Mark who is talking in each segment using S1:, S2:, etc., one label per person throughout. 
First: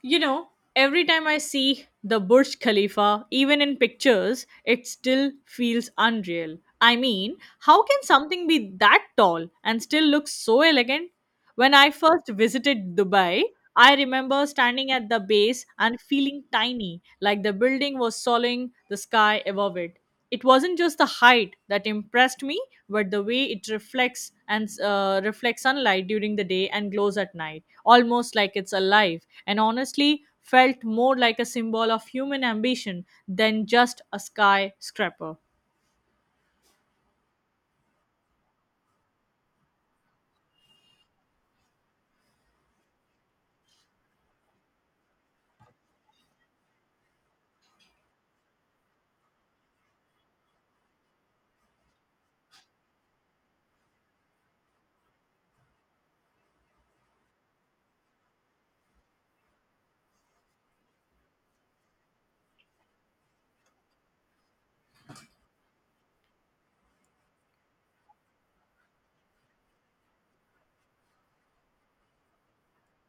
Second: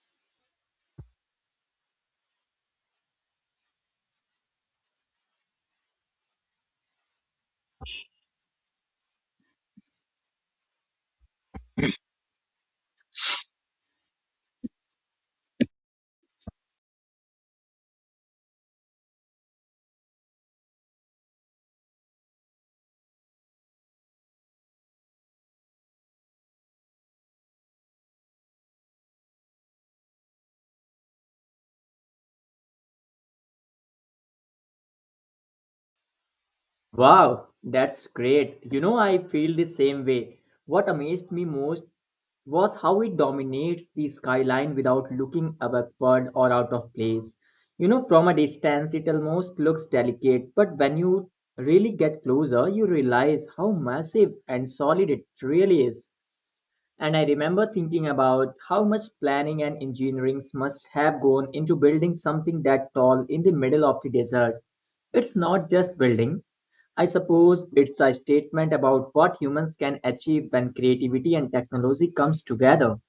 S1: You know, every time I see the Burj Khalifa, even in pictures, it still feels unreal. I mean, how can something be that tall and still look so elegant? When I first visited Dubai, I remember standing at the base and feeling tiny, like the building was swallowing the sky above it. It wasn't just the height that impressed me, but the way it reflects sunlight during the day and glows at night, almost like it's alive, and honestly felt more like a symbol of human ambition than just a skyscraper.
S2: Wow, that's great. You know, I feel the same way. What amazed me most was how it dominates the skyline without looking backward or out of place. You know, from a distance, it almost looks delicate, but when you really get closer, you realize how massive and solid it really is. And I remember thinking about how much planning and engineering must have gone into building something that tall in the middle of the desert. It's not just building, I suppose it's a statement about what humans can achieve when creativity and technology comes together.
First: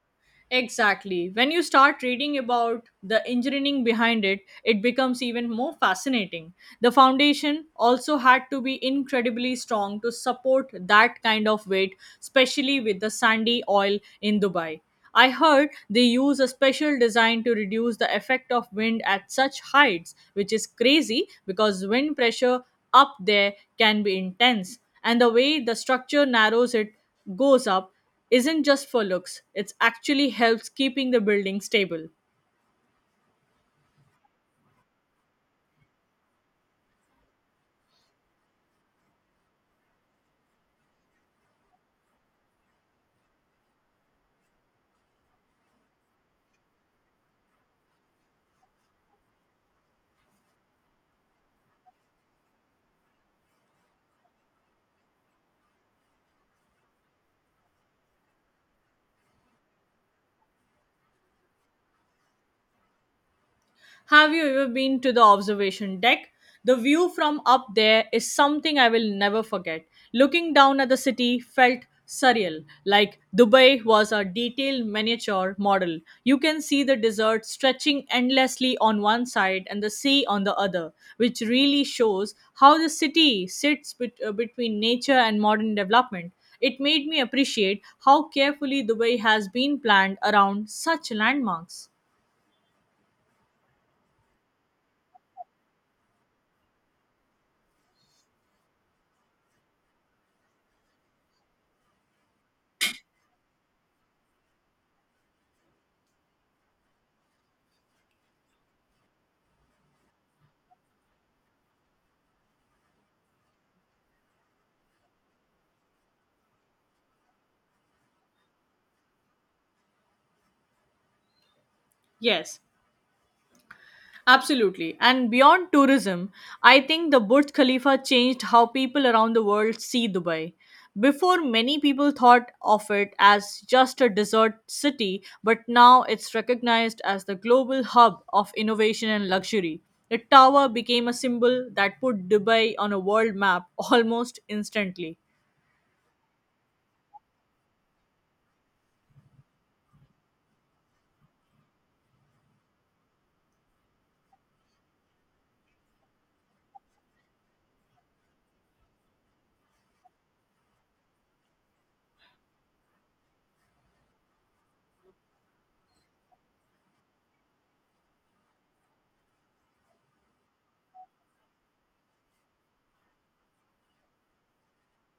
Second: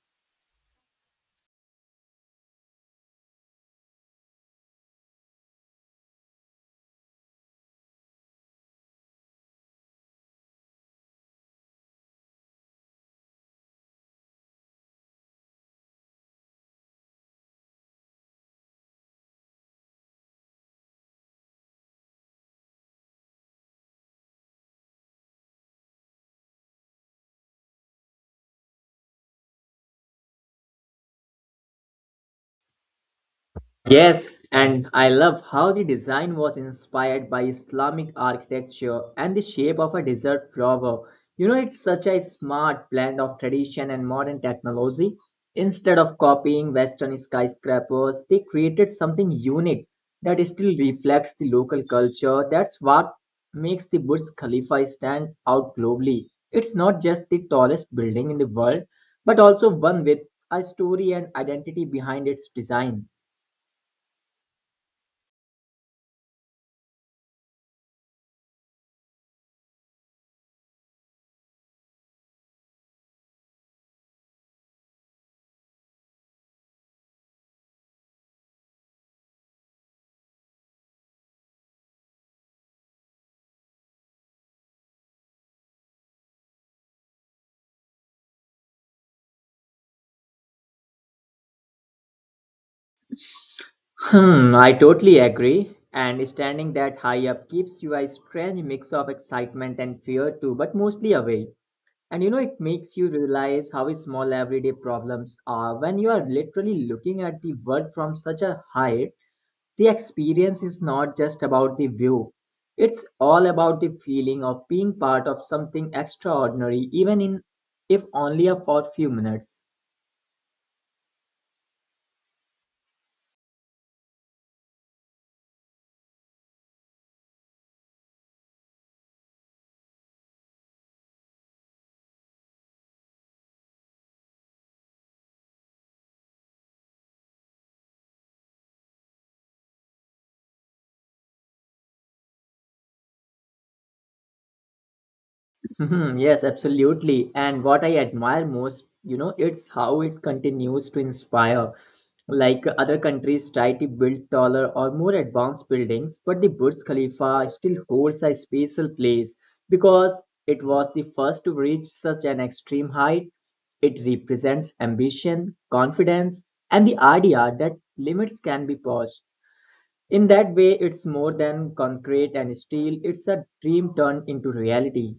S1: Exactly. When you start reading about the engineering behind it, it becomes even more fascinating. The foundation also had to be incredibly strong to support that kind of weight, especially with the sandy oil in Dubai. I heard they use a special design to reduce the effect of wind at such heights, which is crazy because wind pressure up there can be intense. And the way the structure narrows it goes up isn't just for looks, it actually helps keeping the building stable.
S2: Yes, and I love how the design was inspired by Islamic architecture and the shape of a desert flower. You know, it's such a smart blend of tradition and modern technology. Instead of copying Western skyscrapers, they created something unique that still reflects the local culture. That's what makes the Burj Khalifa stand out globally. It's not just the tallest building in the world, but also one with a story and identity behind its design.
S1: Have you ever been to the observation deck? The view from up there is something I will never forget. Looking down at the city felt surreal, like Dubai was a detailed miniature model. You can see the desert stretching endlessly on one side and the sea on the other, which really shows how the city sits between nature and modern development. It made me appreciate how carefully Dubai has been planned around such landmarks.
S2: Hmm, I totally agree. And standing that high up gives you a strange mix of excitement and fear too, but mostly away. And you know, it makes you realize how small everyday problems are. When you are literally looking at the world from such a height, the experience is not just about the view. It's all about the feeling of being part of something extraordinary, even in if only for a few minutes.
S1: Yes, absolutely. And beyond tourism, I think the Burj Khalifa changed how people around the world see Dubai. Before, many people thought of it as just a desert city, but now it's recognized as the global hub of innovation and luxury. The tower became a symbol that put Dubai on a world map almost instantly.
S2: Mhm, yes, absolutely. And what I admire most, you know, it's how it continues to inspire. Other countries try to build taller or more advanced buildings, but the Burj Khalifa still holds a special place because it was the first to reach such an extreme height. It represents ambition, confidence, and the idea that limits can be pushed. In that way, it's more than concrete and steel, it's a dream turned into reality.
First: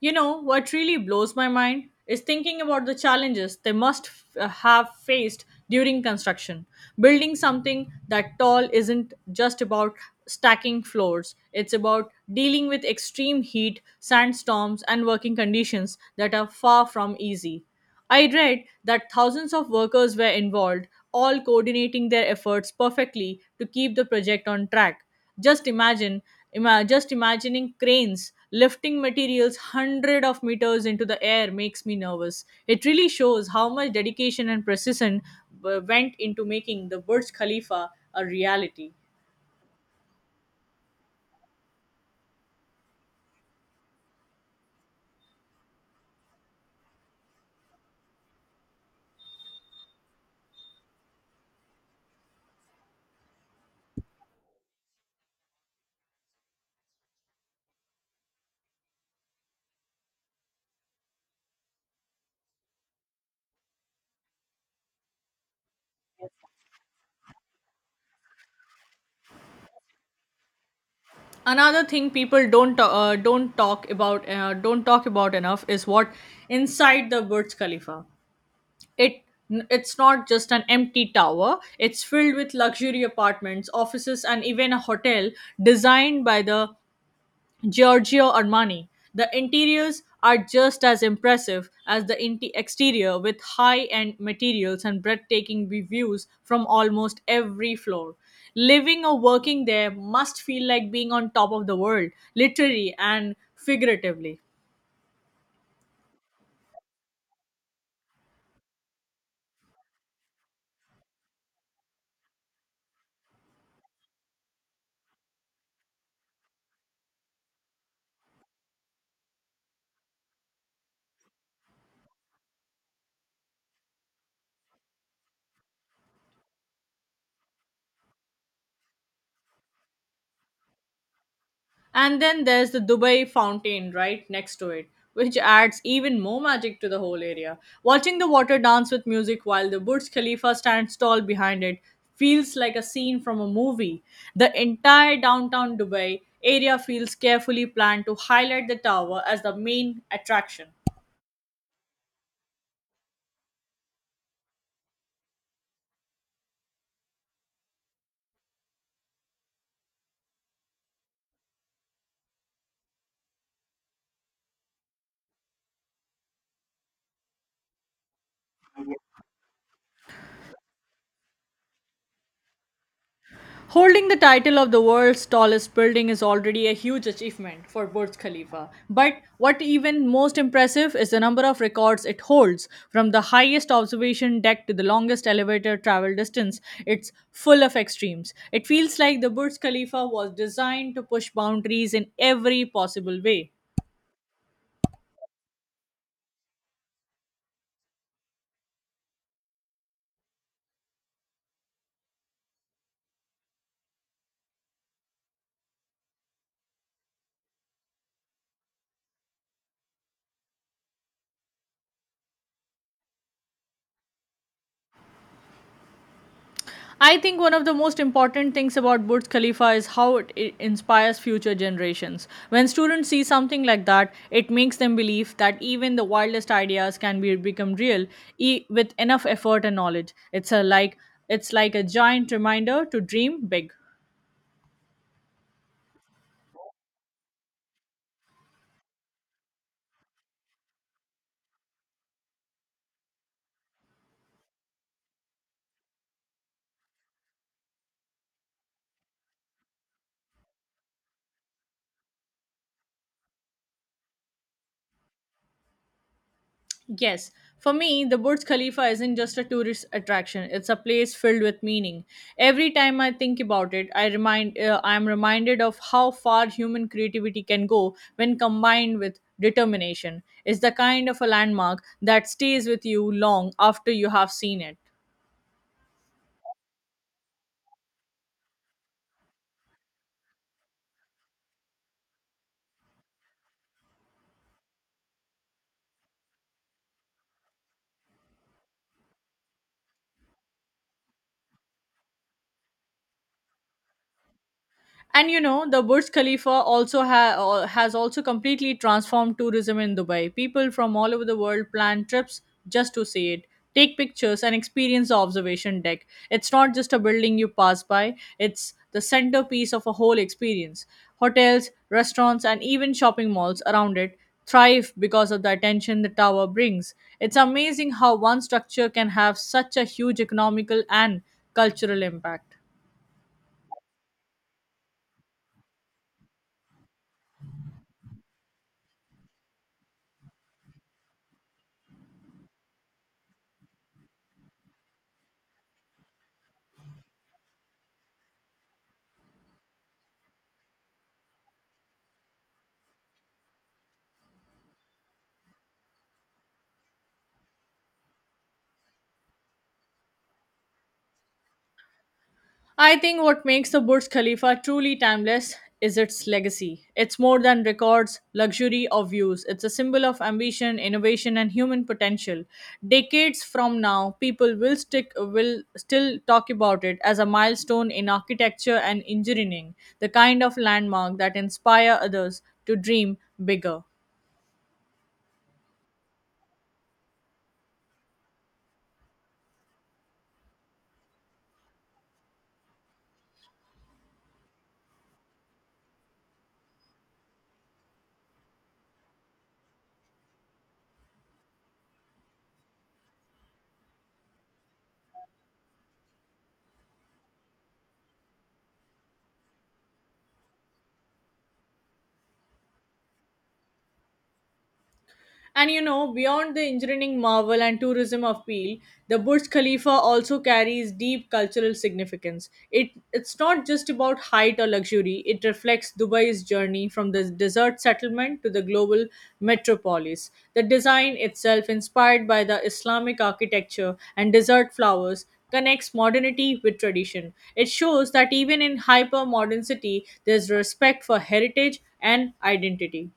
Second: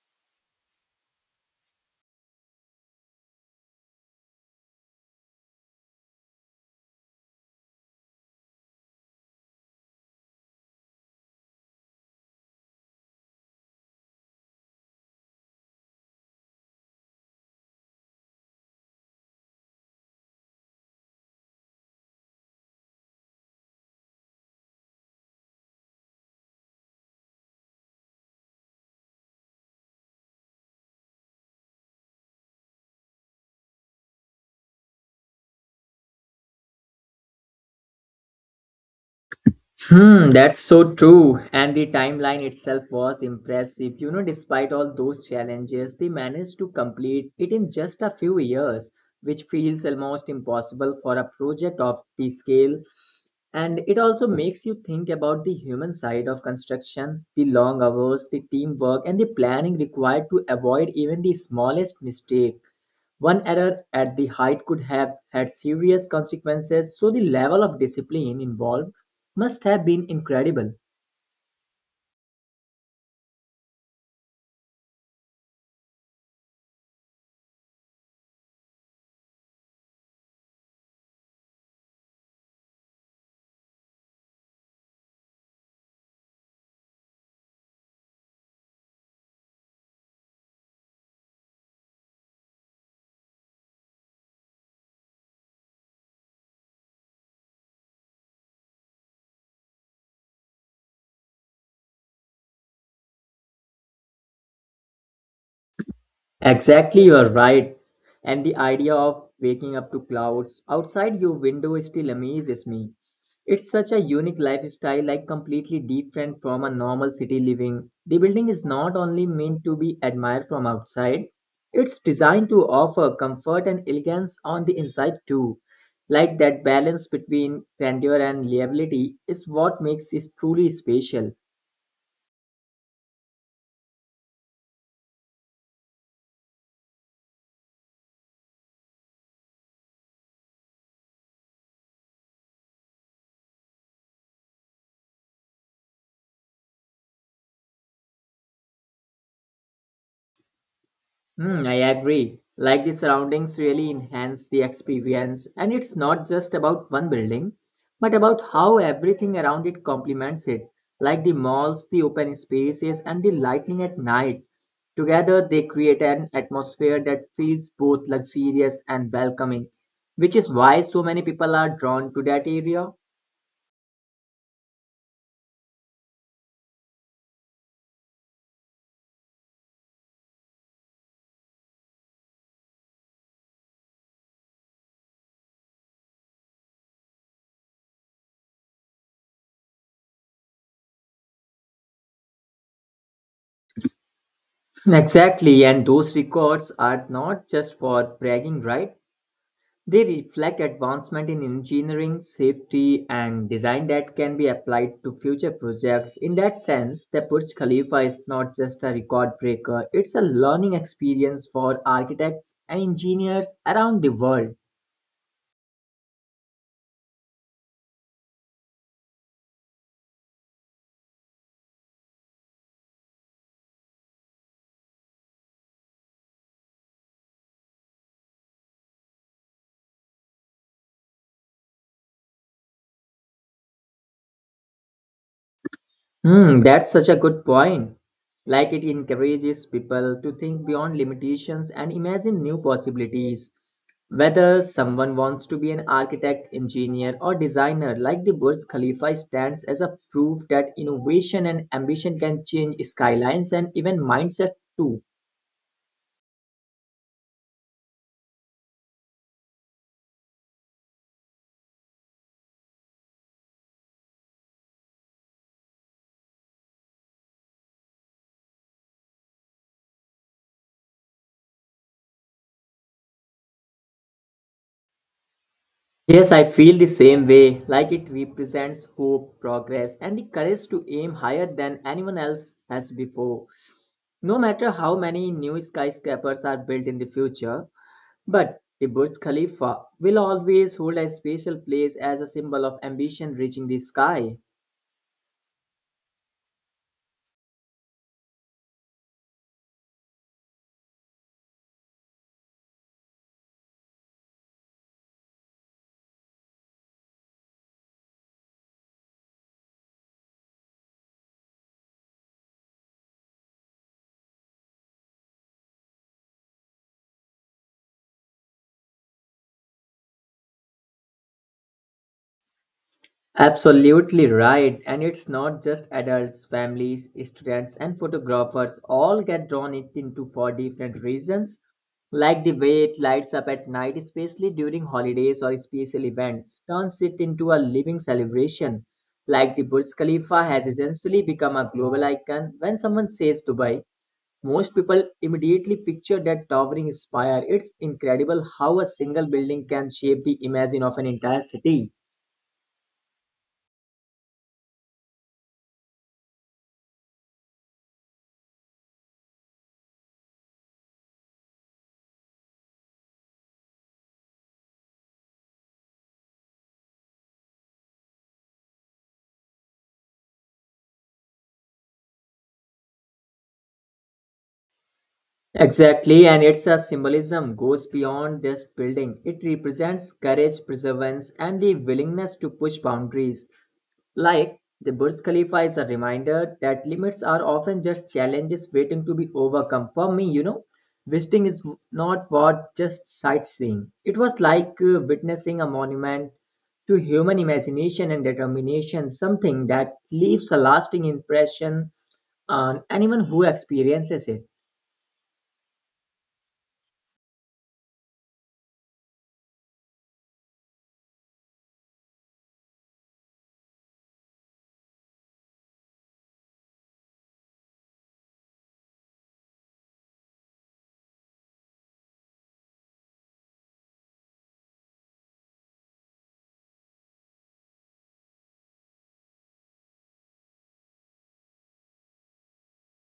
S1: You know, what really blows my mind is thinking about the challenges they must have faced during construction. Building something that tall isn't just about stacking floors, it's about dealing with extreme heat, sandstorms, and working conditions that are far from easy. I read that thousands of workers were involved, all coordinating their efforts perfectly to keep the project on track. Just imagine, just imagining cranes lifting materials hundred of meters into the air makes me nervous. It really shows how much dedication and precision went into making the Burj Khalifa a reality.
S2: Hmm, that's so true. And the timeline itself was impressive. You know, despite all those challenges, they managed to complete it in just a few years, which feels almost impossible for a project of the scale. And it also makes you think about the human side of construction, the long hours, the teamwork, and the planning required to avoid even the smallest mistake. One error at the height could have had serious consequences, so the level of discipline involved must have been incredible.
S1: Another thing people don't talk about enough is what inside the Burj Khalifa. It it's not just an empty tower. It's filled with luxury apartments, offices, and even a hotel designed by the Giorgio Armani. The interiors are just as impressive as the exterior with high end materials and breathtaking views from almost every floor. Living or working there must feel like being on top of the world, literally and figuratively.
S2: Exactly, you're right. And the idea of waking up to clouds outside your window still amazes me. It's such a unique lifestyle, like completely different from a normal city living. The building is not only meant to be admired from outside, it's designed to offer comfort and elegance on the inside too. Like that balance between grandeur and liability is what makes it truly special.
S1: And then there's the Dubai fountain right next to it, which adds even more magic to the whole area. Watching the water dance with music while the Burj Khalifa stands tall behind it feels like a scene from a movie. The entire downtown Dubai area feels carefully planned to highlight the tower as the main attraction.
S2: Hmm, I agree. Like the surroundings really enhance the experience, and it's not just about one building, but about how everything around it complements it, like the malls, the open spaces, and the lighting at night. Together, they create an atmosphere that feels both luxurious and welcoming, which is why so many people are drawn to that area.
S1: Holding the title of the world's tallest building is already a huge achievement for Burj Khalifa. But what even most impressive is the number of records it holds. From the highest observation deck to the longest elevator travel distance, it's full of extremes. It feels like the Burj Khalifa was designed to push boundaries in every possible way.
S2: Exactly, and those records are not just for bragging, right? They reflect advancement in engineering, safety, and design that can be applied to future projects. In that sense, the Burj Khalifa is not just a record breaker, it's a learning experience for architects and engineers around the world.
S1: I think one of the most important things about Burj Khalifa is how it inspires future generations. When students see something like that, it makes them believe that even the wildest ideas can be become real with enough effort and knowledge. It's a like it's like a giant reminder to dream big.
S2: Hmm, that's such a good point. Like it encourages people to think beyond limitations and imagine new possibilities. Whether someone wants to be an architect, engineer, or designer, like the Burj Khalifa stands as a proof that innovation and ambition can change skylines and even mindsets too.
S1: Yes. For me, the Burj Khalifa isn't just a tourist attraction. It's a place filled with meaning. Every time I think about it, I'm reminded of how far human creativity can go when combined with determination. It's the kind of a landmark that stays with you long after you have seen it.
S2: Yes, I feel the same way, like it represents hope, progress, and the courage to aim higher than anyone else has before. No matter how many new skyscrapers are built in the future, but the Burj Khalifa will always hold a special place as a symbol of ambition reaching the sky.
S1: And you know, the Burj Khalifa also has also completely transformed tourism in Dubai. People from all over the world plan trips just to see it, take pictures, and experience the observation deck. It's not just a building you pass by, it's the centerpiece of a whole experience. Hotels, restaurants, and even shopping malls around it thrive because of the attention the tower brings. It's amazing how one structure can have such a huge economical and cultural impact.
S2: Absolutely right. And it's not just adults, families, students, and photographers all get drawn it into for different reasons, like the way it lights up at night, especially during holidays or special events, turns it into a living celebration. Like the Burj Khalifa has essentially become a global icon. When someone says Dubai, most people immediately picture that towering spire. It's incredible how a single building can shape the image of an entire city.
S1: I think what makes the Burj Khalifa truly timeless is its legacy. It's more than records, luxury, or views. It's a symbol of ambition, innovation, and human potential. Decades from now, people will still talk about it as a milestone in architecture and engineering, the kind of landmark that inspire others to dream bigger.
S2: Exactly, and its a symbolism goes beyond just building. It represents courage, perseverance, and the willingness to push boundaries. Like the Burj Khalifa is a reminder that limits are often just challenges waiting to be overcome. For me, you know, visiting is not what just sightseeing. It was witnessing a monument to human imagination and determination, something that leaves a lasting impression on anyone who experiences it.
S1: And you know, beyond the engineering marvel and tourism appeal, the Burj Khalifa also carries deep cultural significance. It's not just about height or luxury. It reflects Dubai's journey from the desert settlement to the global metropolis. The design itself, inspired by the Islamic architecture and desert flowers, connects modernity with tradition. It shows that even in hyper modern city, there's respect for heritage and identity.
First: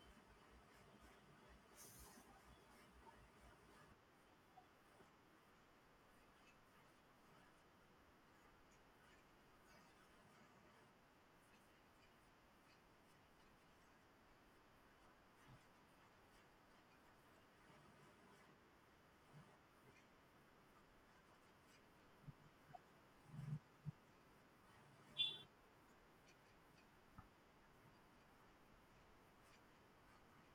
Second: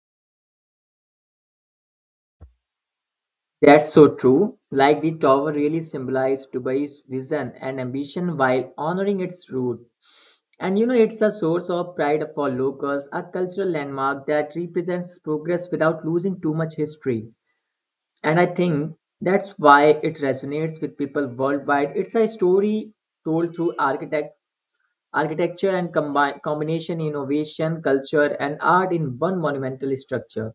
S2: That's so true. Like the tower really symbolized Dubai's vision and ambition while honoring its root. And you know, it's a source of pride for locals, a cultural landmark that represents progress without losing too much history. And I think that's why it resonates with people worldwide. It's a story told through architecture and combination innovation, culture, and art in one monumental structure.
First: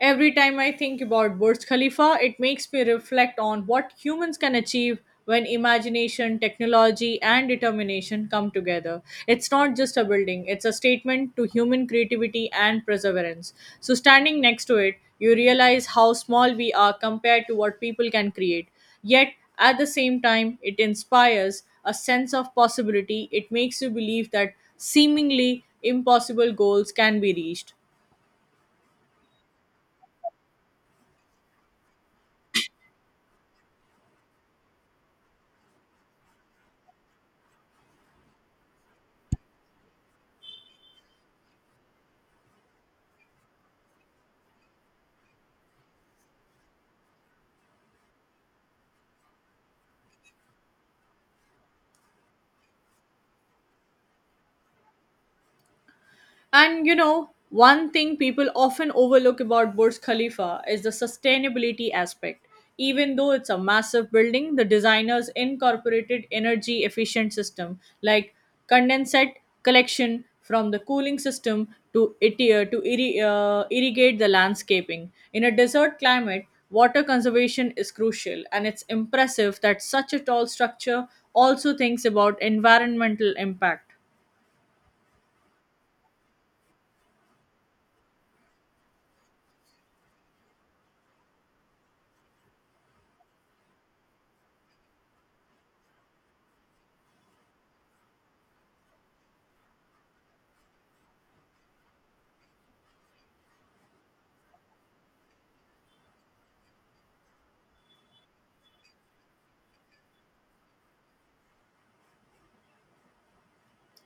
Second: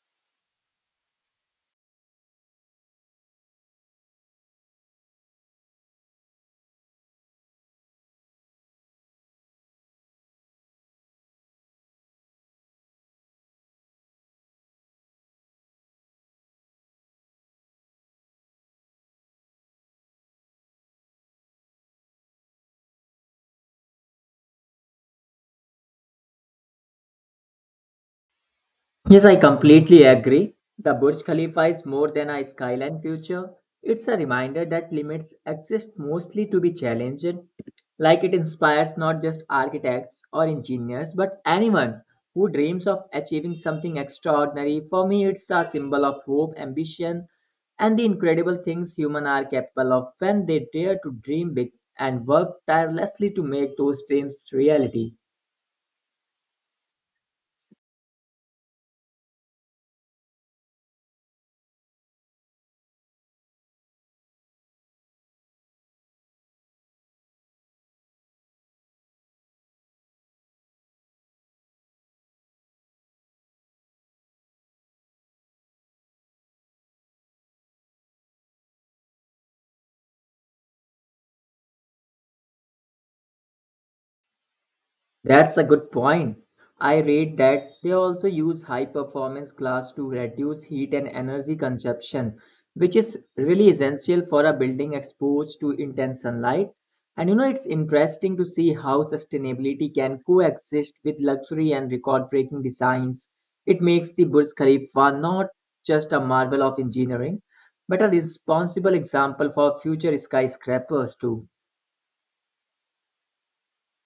S1: Every time I think about Burj Khalifa, it makes me reflect on what humans can achieve when imagination, technology, and determination come together. It's not just a building, it's a statement to human creativity and perseverance. So, standing next to it, you realize how small we are compared to what people can create. Yet, at the same time, it inspires a sense of possibility. It makes you believe that seemingly impossible goals can be reached.
S2: Yes, I completely agree. The Burj Khalifa is more than a skyline future. It's a reminder that limits exist mostly to be challenged. Like it inspires not just architects or engineers, but anyone who dreams of achieving something extraordinary. For me, it's a symbol of hope, ambition, and the incredible things humans are capable of when they dare to dream big and work tirelessly to make those dreams reality.
S1: And you know, one thing people often overlook about Burj Khalifa is the sustainability aspect. Even though it's a massive building, the designers incorporated energy efficient system like condensate collection from the cooling system to irrigate the landscaping. In a desert climate, water conservation is crucial and it's impressive that such a tall structure also thinks about environmental impact.
S2: That's a good point. I read that they also use high performance glass to reduce heat and energy consumption, which is really essential for a building exposed to intense sunlight. And you know, it's interesting to see how sustainability can coexist with luxury and record breaking designs. It makes the Burj Khalifa not just a marvel of engineering, but a responsible example for future skyscrapers, too.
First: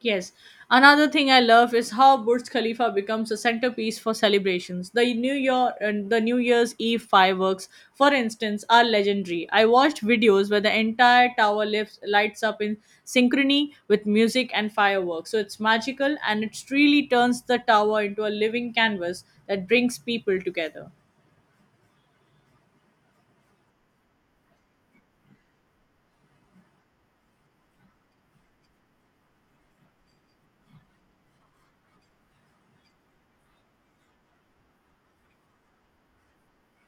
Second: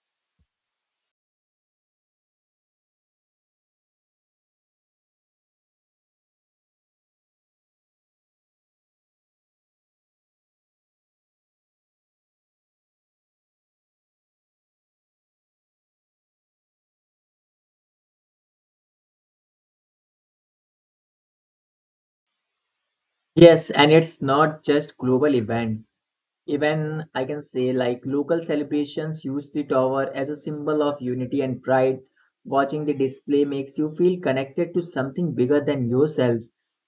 S1: Yes. Another thing I love is how Burj Khalifa becomes a centerpiece for celebrations. The New Year and the New Year's Eve fireworks, for instance, are legendary. I watched videos where the entire tower lifts, lights up in synchrony with music and fireworks. So it's magical and it really turns the tower into a living canvas that brings people together.
S2: Yes, and it's not just global event. Even I can say, like, local celebrations use the tower as a symbol of unity and pride. Watching the display makes you feel connected to something bigger than yourself.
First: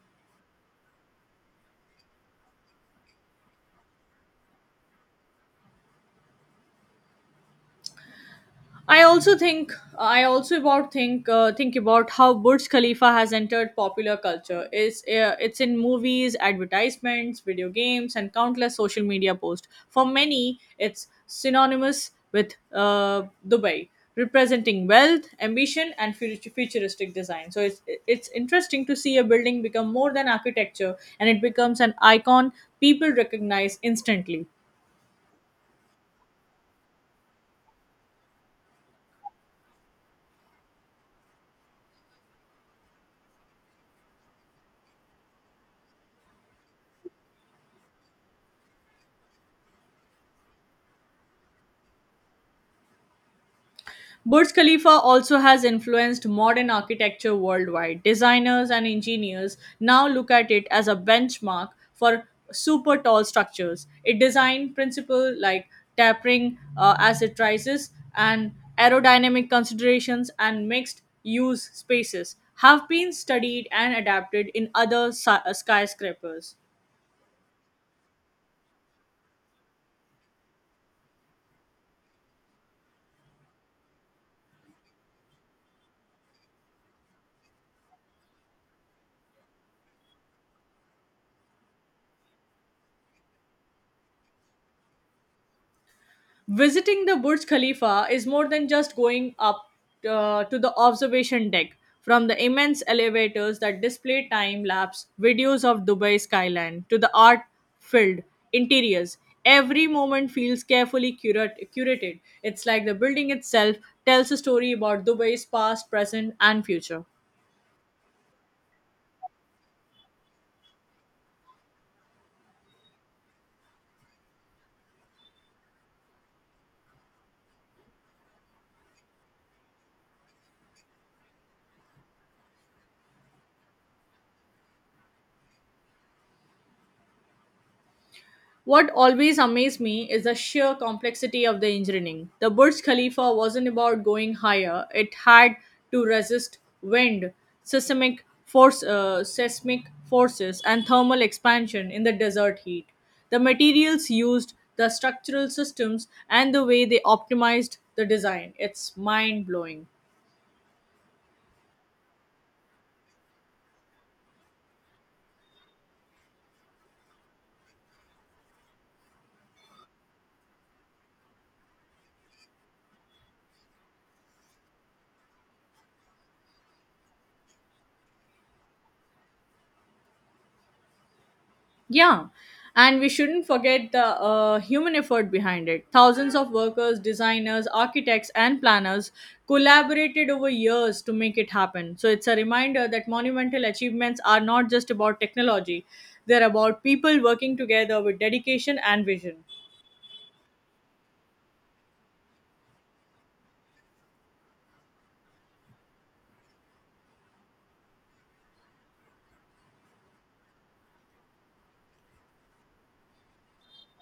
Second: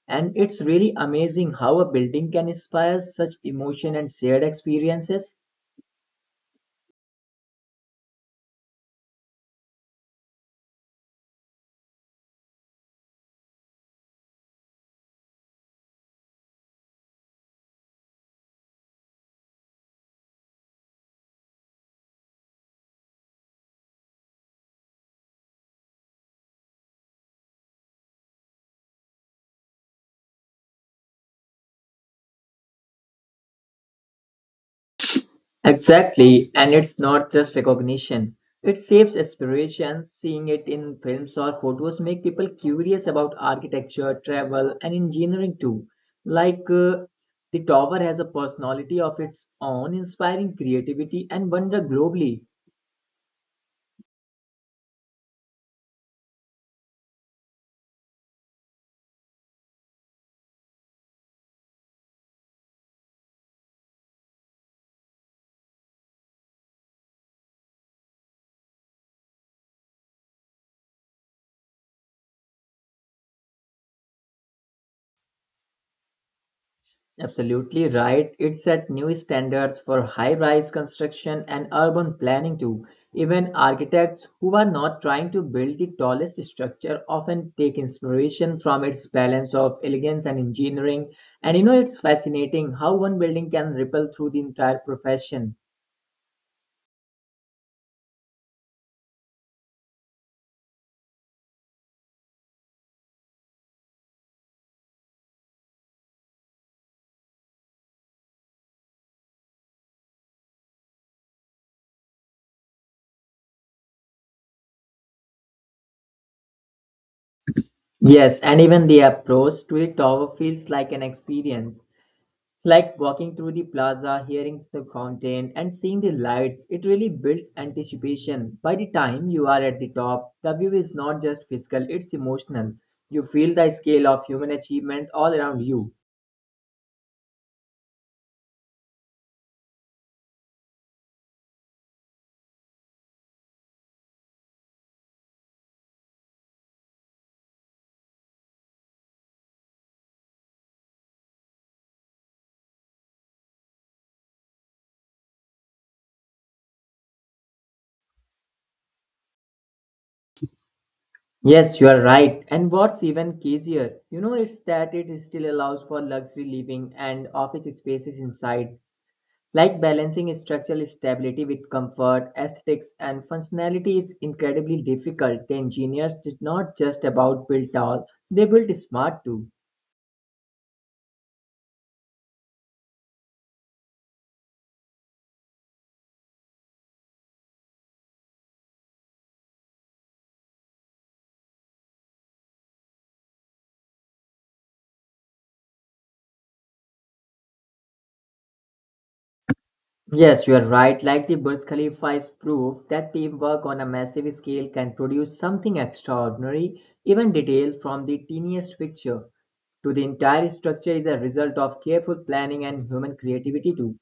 S2: And it's really amazing how a building can inspire such emotion and shared experiences.
S1: I also think I also about think about how Burj Khalifa has entered popular culture. It's in movies, advertisements, video games, and countless social media posts. For many, it's synonymous with Dubai, representing wealth, ambition, and futuristic design. So it's interesting to see a building become more than architecture, and it becomes an icon people recognize instantly.
S2: Exactly, and it's not just recognition. It saves aspiration. Seeing it in films or photos make people curious about architecture, travel, and engineering too. Like uh, the tower has a personality of its own, inspiring creativity and wonder globally.
S1: Burj Khalifa also has influenced modern architecture worldwide. Designers and engineers now look at it as a benchmark for super tall structures. It design principle like tapering as it rises and aerodynamic considerations and mixed use spaces have been studied and adapted in other skyscrapers.
S2: Absolutely right. It set new standards for high rise construction and urban planning too. Even architects who are not trying to build the tallest structure often take inspiration from its balance of elegance and engineering. And you know, it's fascinating how one building can ripple through the entire profession.
S1: Visiting the Burj Khalifa is more than just going up to the observation deck. From the immense elevators that display time lapse videos of Dubai skyline to the art filled interiors, every moment feels carefully curated. It's like the building itself tells a story about Dubai's past, present, and future.
S2: Yes, and even the approach to the tower feels like an experience. Like walking through the plaza, hearing the fountain, and seeing the lights, it really builds anticipation. By the time you are at the top, the view is not just physical, it's emotional. You feel the scale of human achievement all around you.
S1: What always amazed me is the sheer complexity of the engineering. The Burj Khalifa wasn't about going higher, it had to resist wind, seismic forces, and thermal expansion in the desert heat. The materials used, the structural systems, and the way they optimized the design. It's mind blowing.
S2: Yes, you are right. And what's even crazier, you know, it's that it still allows for luxury living and office spaces inside. Like balancing structural stability with comfort, aesthetics, and functionality is incredibly difficult. The engineers did not just about build tall, they built smart too.
S1: Yeah, and we shouldn't forget the human effort behind it. Thousands of workers, designers, architects, and planners collaborated over years to make it happen. So it's a reminder that monumental achievements are not just about technology, they're about people working together with dedication and vision.
S2: Yes, you are right. Like the Burj Khalifa is proof that teamwork on a massive scale can produce something extraordinary, even detail from the tiniest picture to the entire structure is a result of careful planning and human creativity too.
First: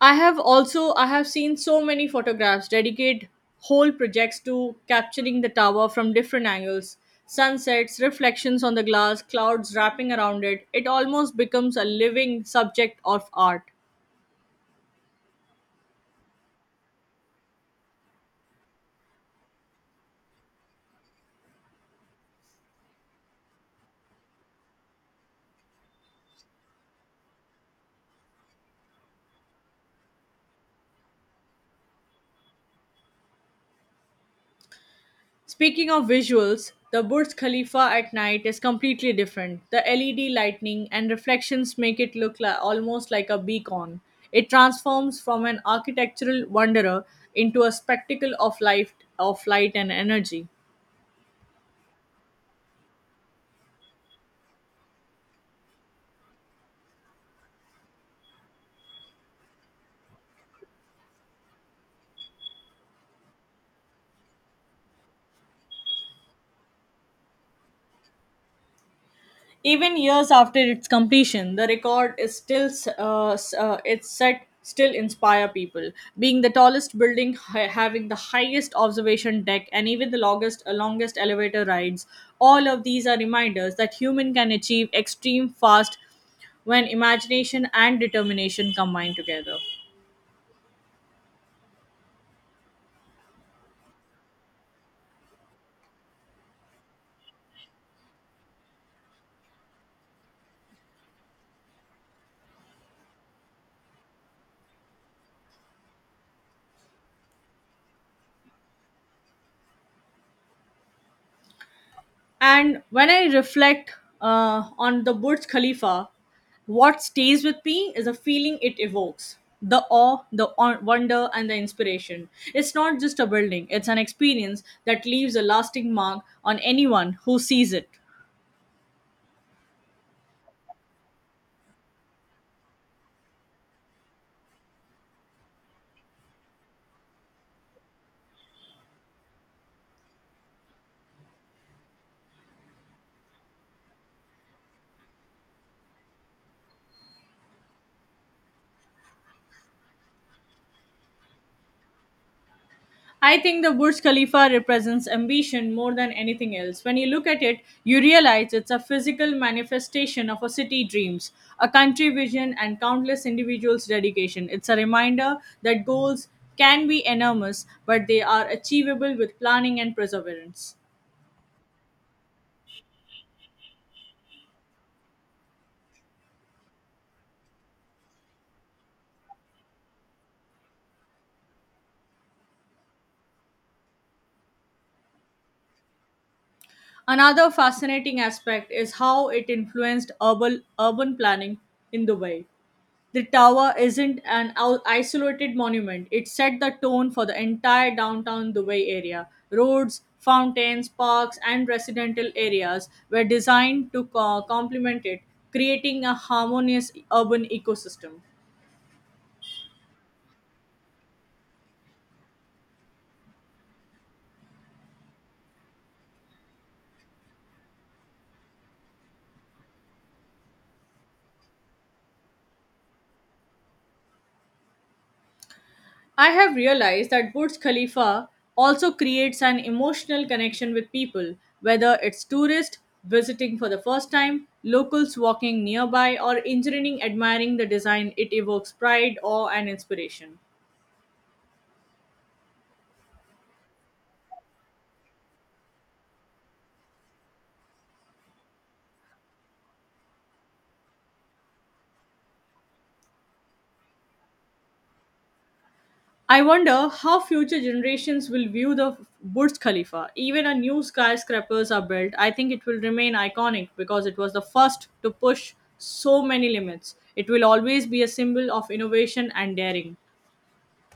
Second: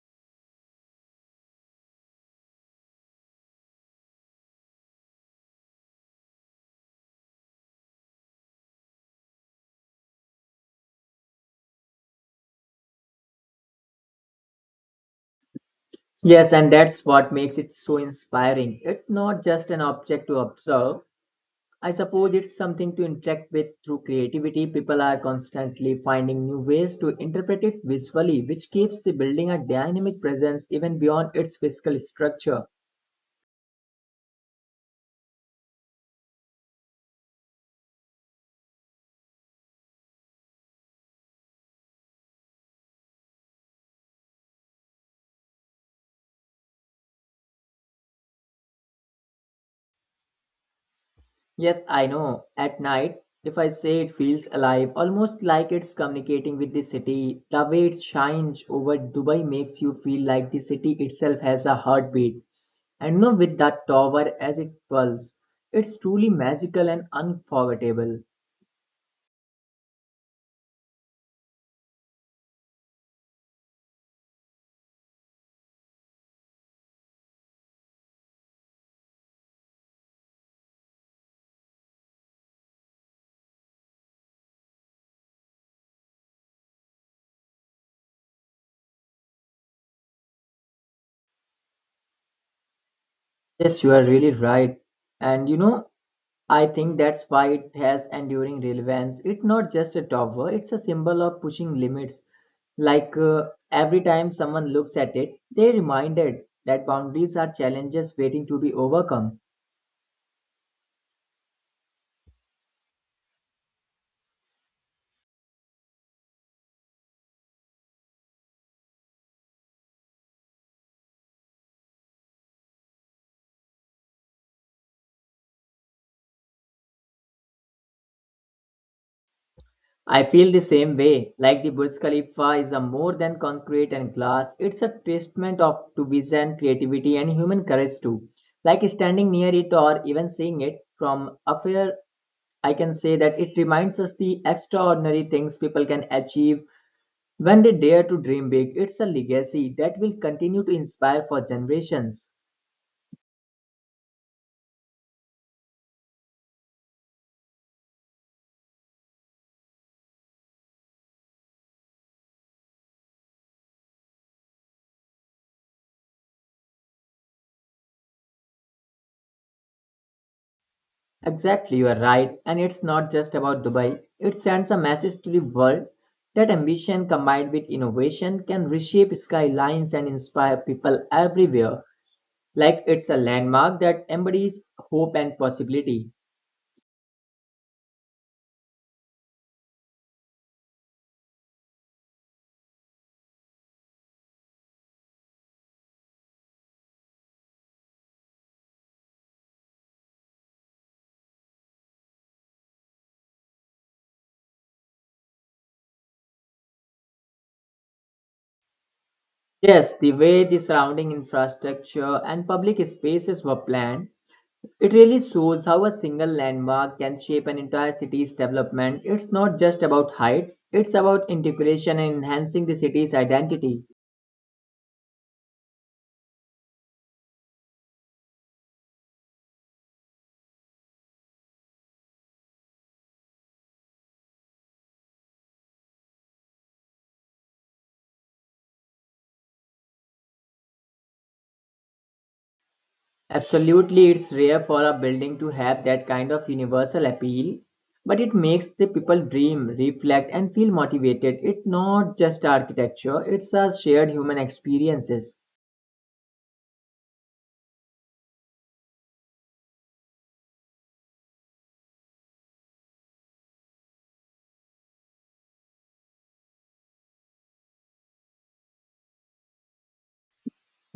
S1: I have also I have seen so many photographs dedicate whole projects to capturing the tower from different angles. Sunsets, reflections on the glass, clouds wrapping around it. It almost becomes a living subject of art.
S2: Yes, and that's what makes it so inspiring. It's not just an object to observe, I suppose it's something to interact with through creativity. People are constantly finding new ways to interpret it visually, which gives the building a dynamic presence even beyond its physical structure.
S1: Speaking of visuals, the Burj Khalifa at night is completely different. The LED lightning and reflections make it look like, almost like a beacon. It transforms from an architectural wonderer into a spectacle of life of light and energy.
S2: Yes, I know. At night, if I say it feels alive, almost like it's communicating with the city, the way it shines over Dubai makes you feel like the city itself has a heartbeat. And you know, with that tower as it pulses, it's truly magical and unforgettable.
S1: Even years after its completion, the record is still s- s- it's set still inspire people, being the tallest building, having the highest observation deck, and even the longest elevator rides. All of these are reminders that human can achieve extreme fast when imagination and determination combine together.
S2: Yes, you are really right. And you know, I think that's why it has enduring relevance. It's not just a tower, it's a symbol of pushing limits. Like uh, every time someone looks at it, they're reminded that boundaries are challenges waiting to be overcome.
S1: And when I reflect on the Burj Khalifa, what stays with me is the feeling it evokes the awe, the wonder, and the inspiration. It's not just a building, it's an experience that leaves a lasting mark on anyone who sees it.
S2: I feel the same way. Like the Burj Khalifa is a more than concrete and glass, it's a testament of to vision, creativity, and human courage too. Like standing near it or even seeing it from afar I can say that it reminds us the extraordinary things people can achieve when they dare to dream big. It's a legacy that will continue to inspire for generations.
S1: I think the Burj Khalifa represents ambition more than anything else. When you look at it, you realize it's a physical manifestation of a city dreams, a country vision, and countless individuals' dedication. It's a reminder that goals can be enormous, but they are achievable with planning and perseverance.
S2: Exactly, you are right. And it's not just about Dubai, it sends a message to the world that ambition combined with innovation can reshape skylines and inspire people everywhere. Like it's a landmark that embodies hope and possibility.
S1: Another fascinating aspect is how it influenced urban planning in Dubai. The tower isn't an isolated monument. It set the tone for the entire downtown Dubai area. Roads, fountains, parks, and residential areas were designed to complement it, creating a harmonious urban ecosystem.
S2: Yes, the way the surrounding infrastructure and public spaces were planned It really shows how a single landmark can shape an entire city's development. It's not just about height, it's about integration and enhancing the city's identity.
S1: I have realized that Burj Khalifa also creates an emotional connection with people, whether it's tourists visiting for the first time, locals walking nearby, or engineering admiring the design. It evokes pride, awe, and inspiration.
S2: Absolutely, it's rare for a building to have that kind of universal appeal, but it makes the people dream, reflect, and feel motivated. It's not just architecture, it's a shared human experiences.
S1: I wonder how future generations will view the Burj Khalifa. Even a new skyscrapers are built, I think it will remain iconic because it was the first to push so many limits. It will always be a symbol of innovation and daring.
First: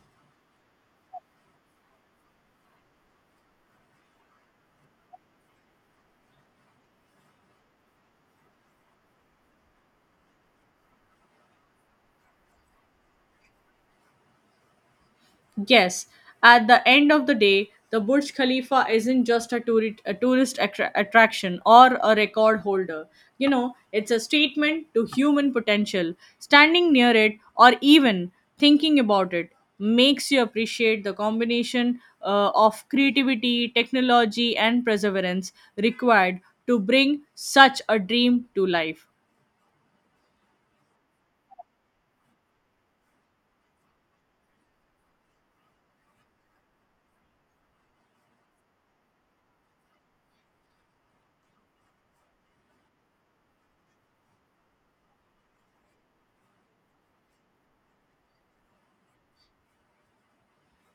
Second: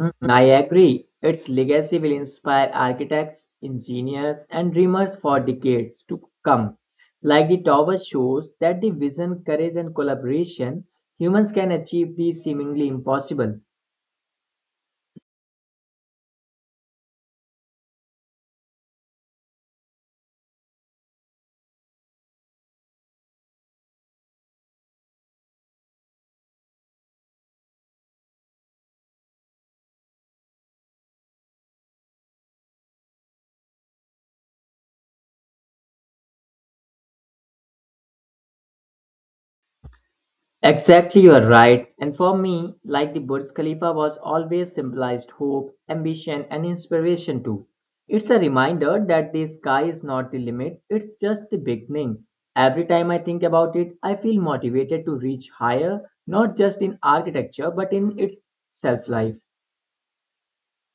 S2: Mm, I agree. Its legacy will inspire architects, engineers, and dreamers for decades to come. Like the tower shows that the vision, courage, and collaboration humans can achieve the seemingly impossible.
S1: Yes, at the end of the day, the Burj Khalifa isn't just a tourist attraction or a record holder. You know, it's a statement to human potential. Standing near it or even thinking about it makes you appreciate the combination of creativity, technology, and perseverance required to bring such a dream to life.
S2: Exactly, you are right. And for me, like the Burj Khalifa was always symbolized hope, ambition, and inspiration too. It's a reminder that the sky is not the limit, it's just the beginning. Every time I think about it, I feel motivated to reach higher, not just in architecture, but in its self life.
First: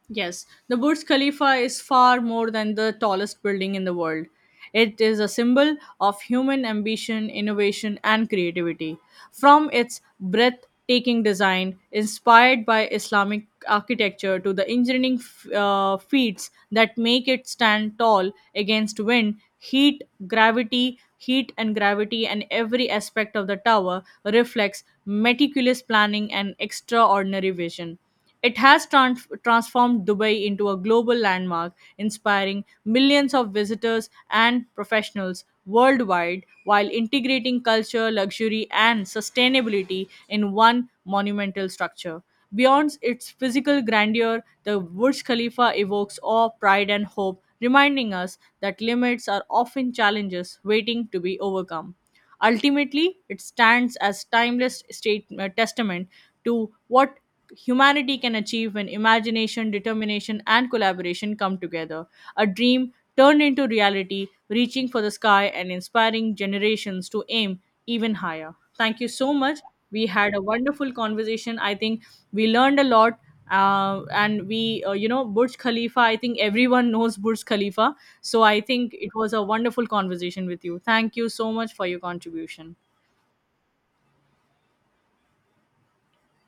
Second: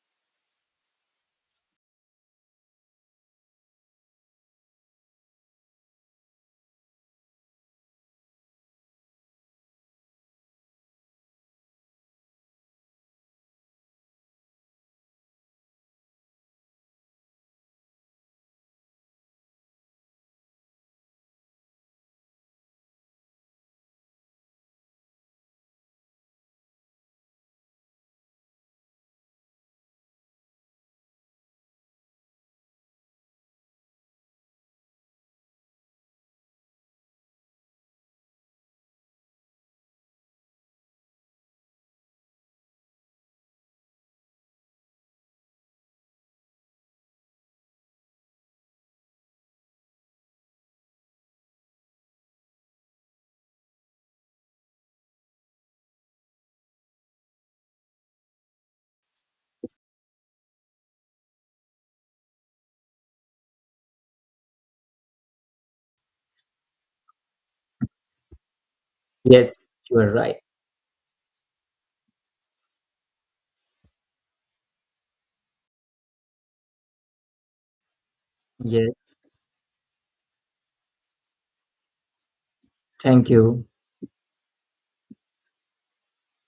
S1: Yes, the Burj Khalifa is far more than the tallest building in the world. It is a symbol of human ambition, innovation, and creativity. From its breathtaking design, inspired by Islamic architecture, to the engineering feats that make it stand tall against wind, heat and gravity, and every aspect of the tower reflects meticulous planning and extraordinary vision. It has transformed Dubai into a global landmark, inspiring millions of visitors and professionals worldwide while integrating culture, luxury, and sustainability in one monumental structure. Beyond its physical grandeur, the Burj Khalifa evokes awe, pride, and hope, reminding us that limits are often challenges waiting to be overcome. Ultimately, it stands as timeless testament to what humanity can achieve when imagination, determination, and collaboration come together. A dream turned into reality, reaching for the sky and inspiring generations to aim even higher. Thank you so
S2: Yes,
S1: much.
S2: you
S1: We
S2: are
S1: had
S2: right.
S1: a wonderful conversation. I think we learned a lot. And you know, Burj Khalifa, I think everyone knows Burj Khalifa. So I think it
S2: Yes,
S1: was a wonderful conversation with you. Thank you so much for your contribution.
S2: thank you.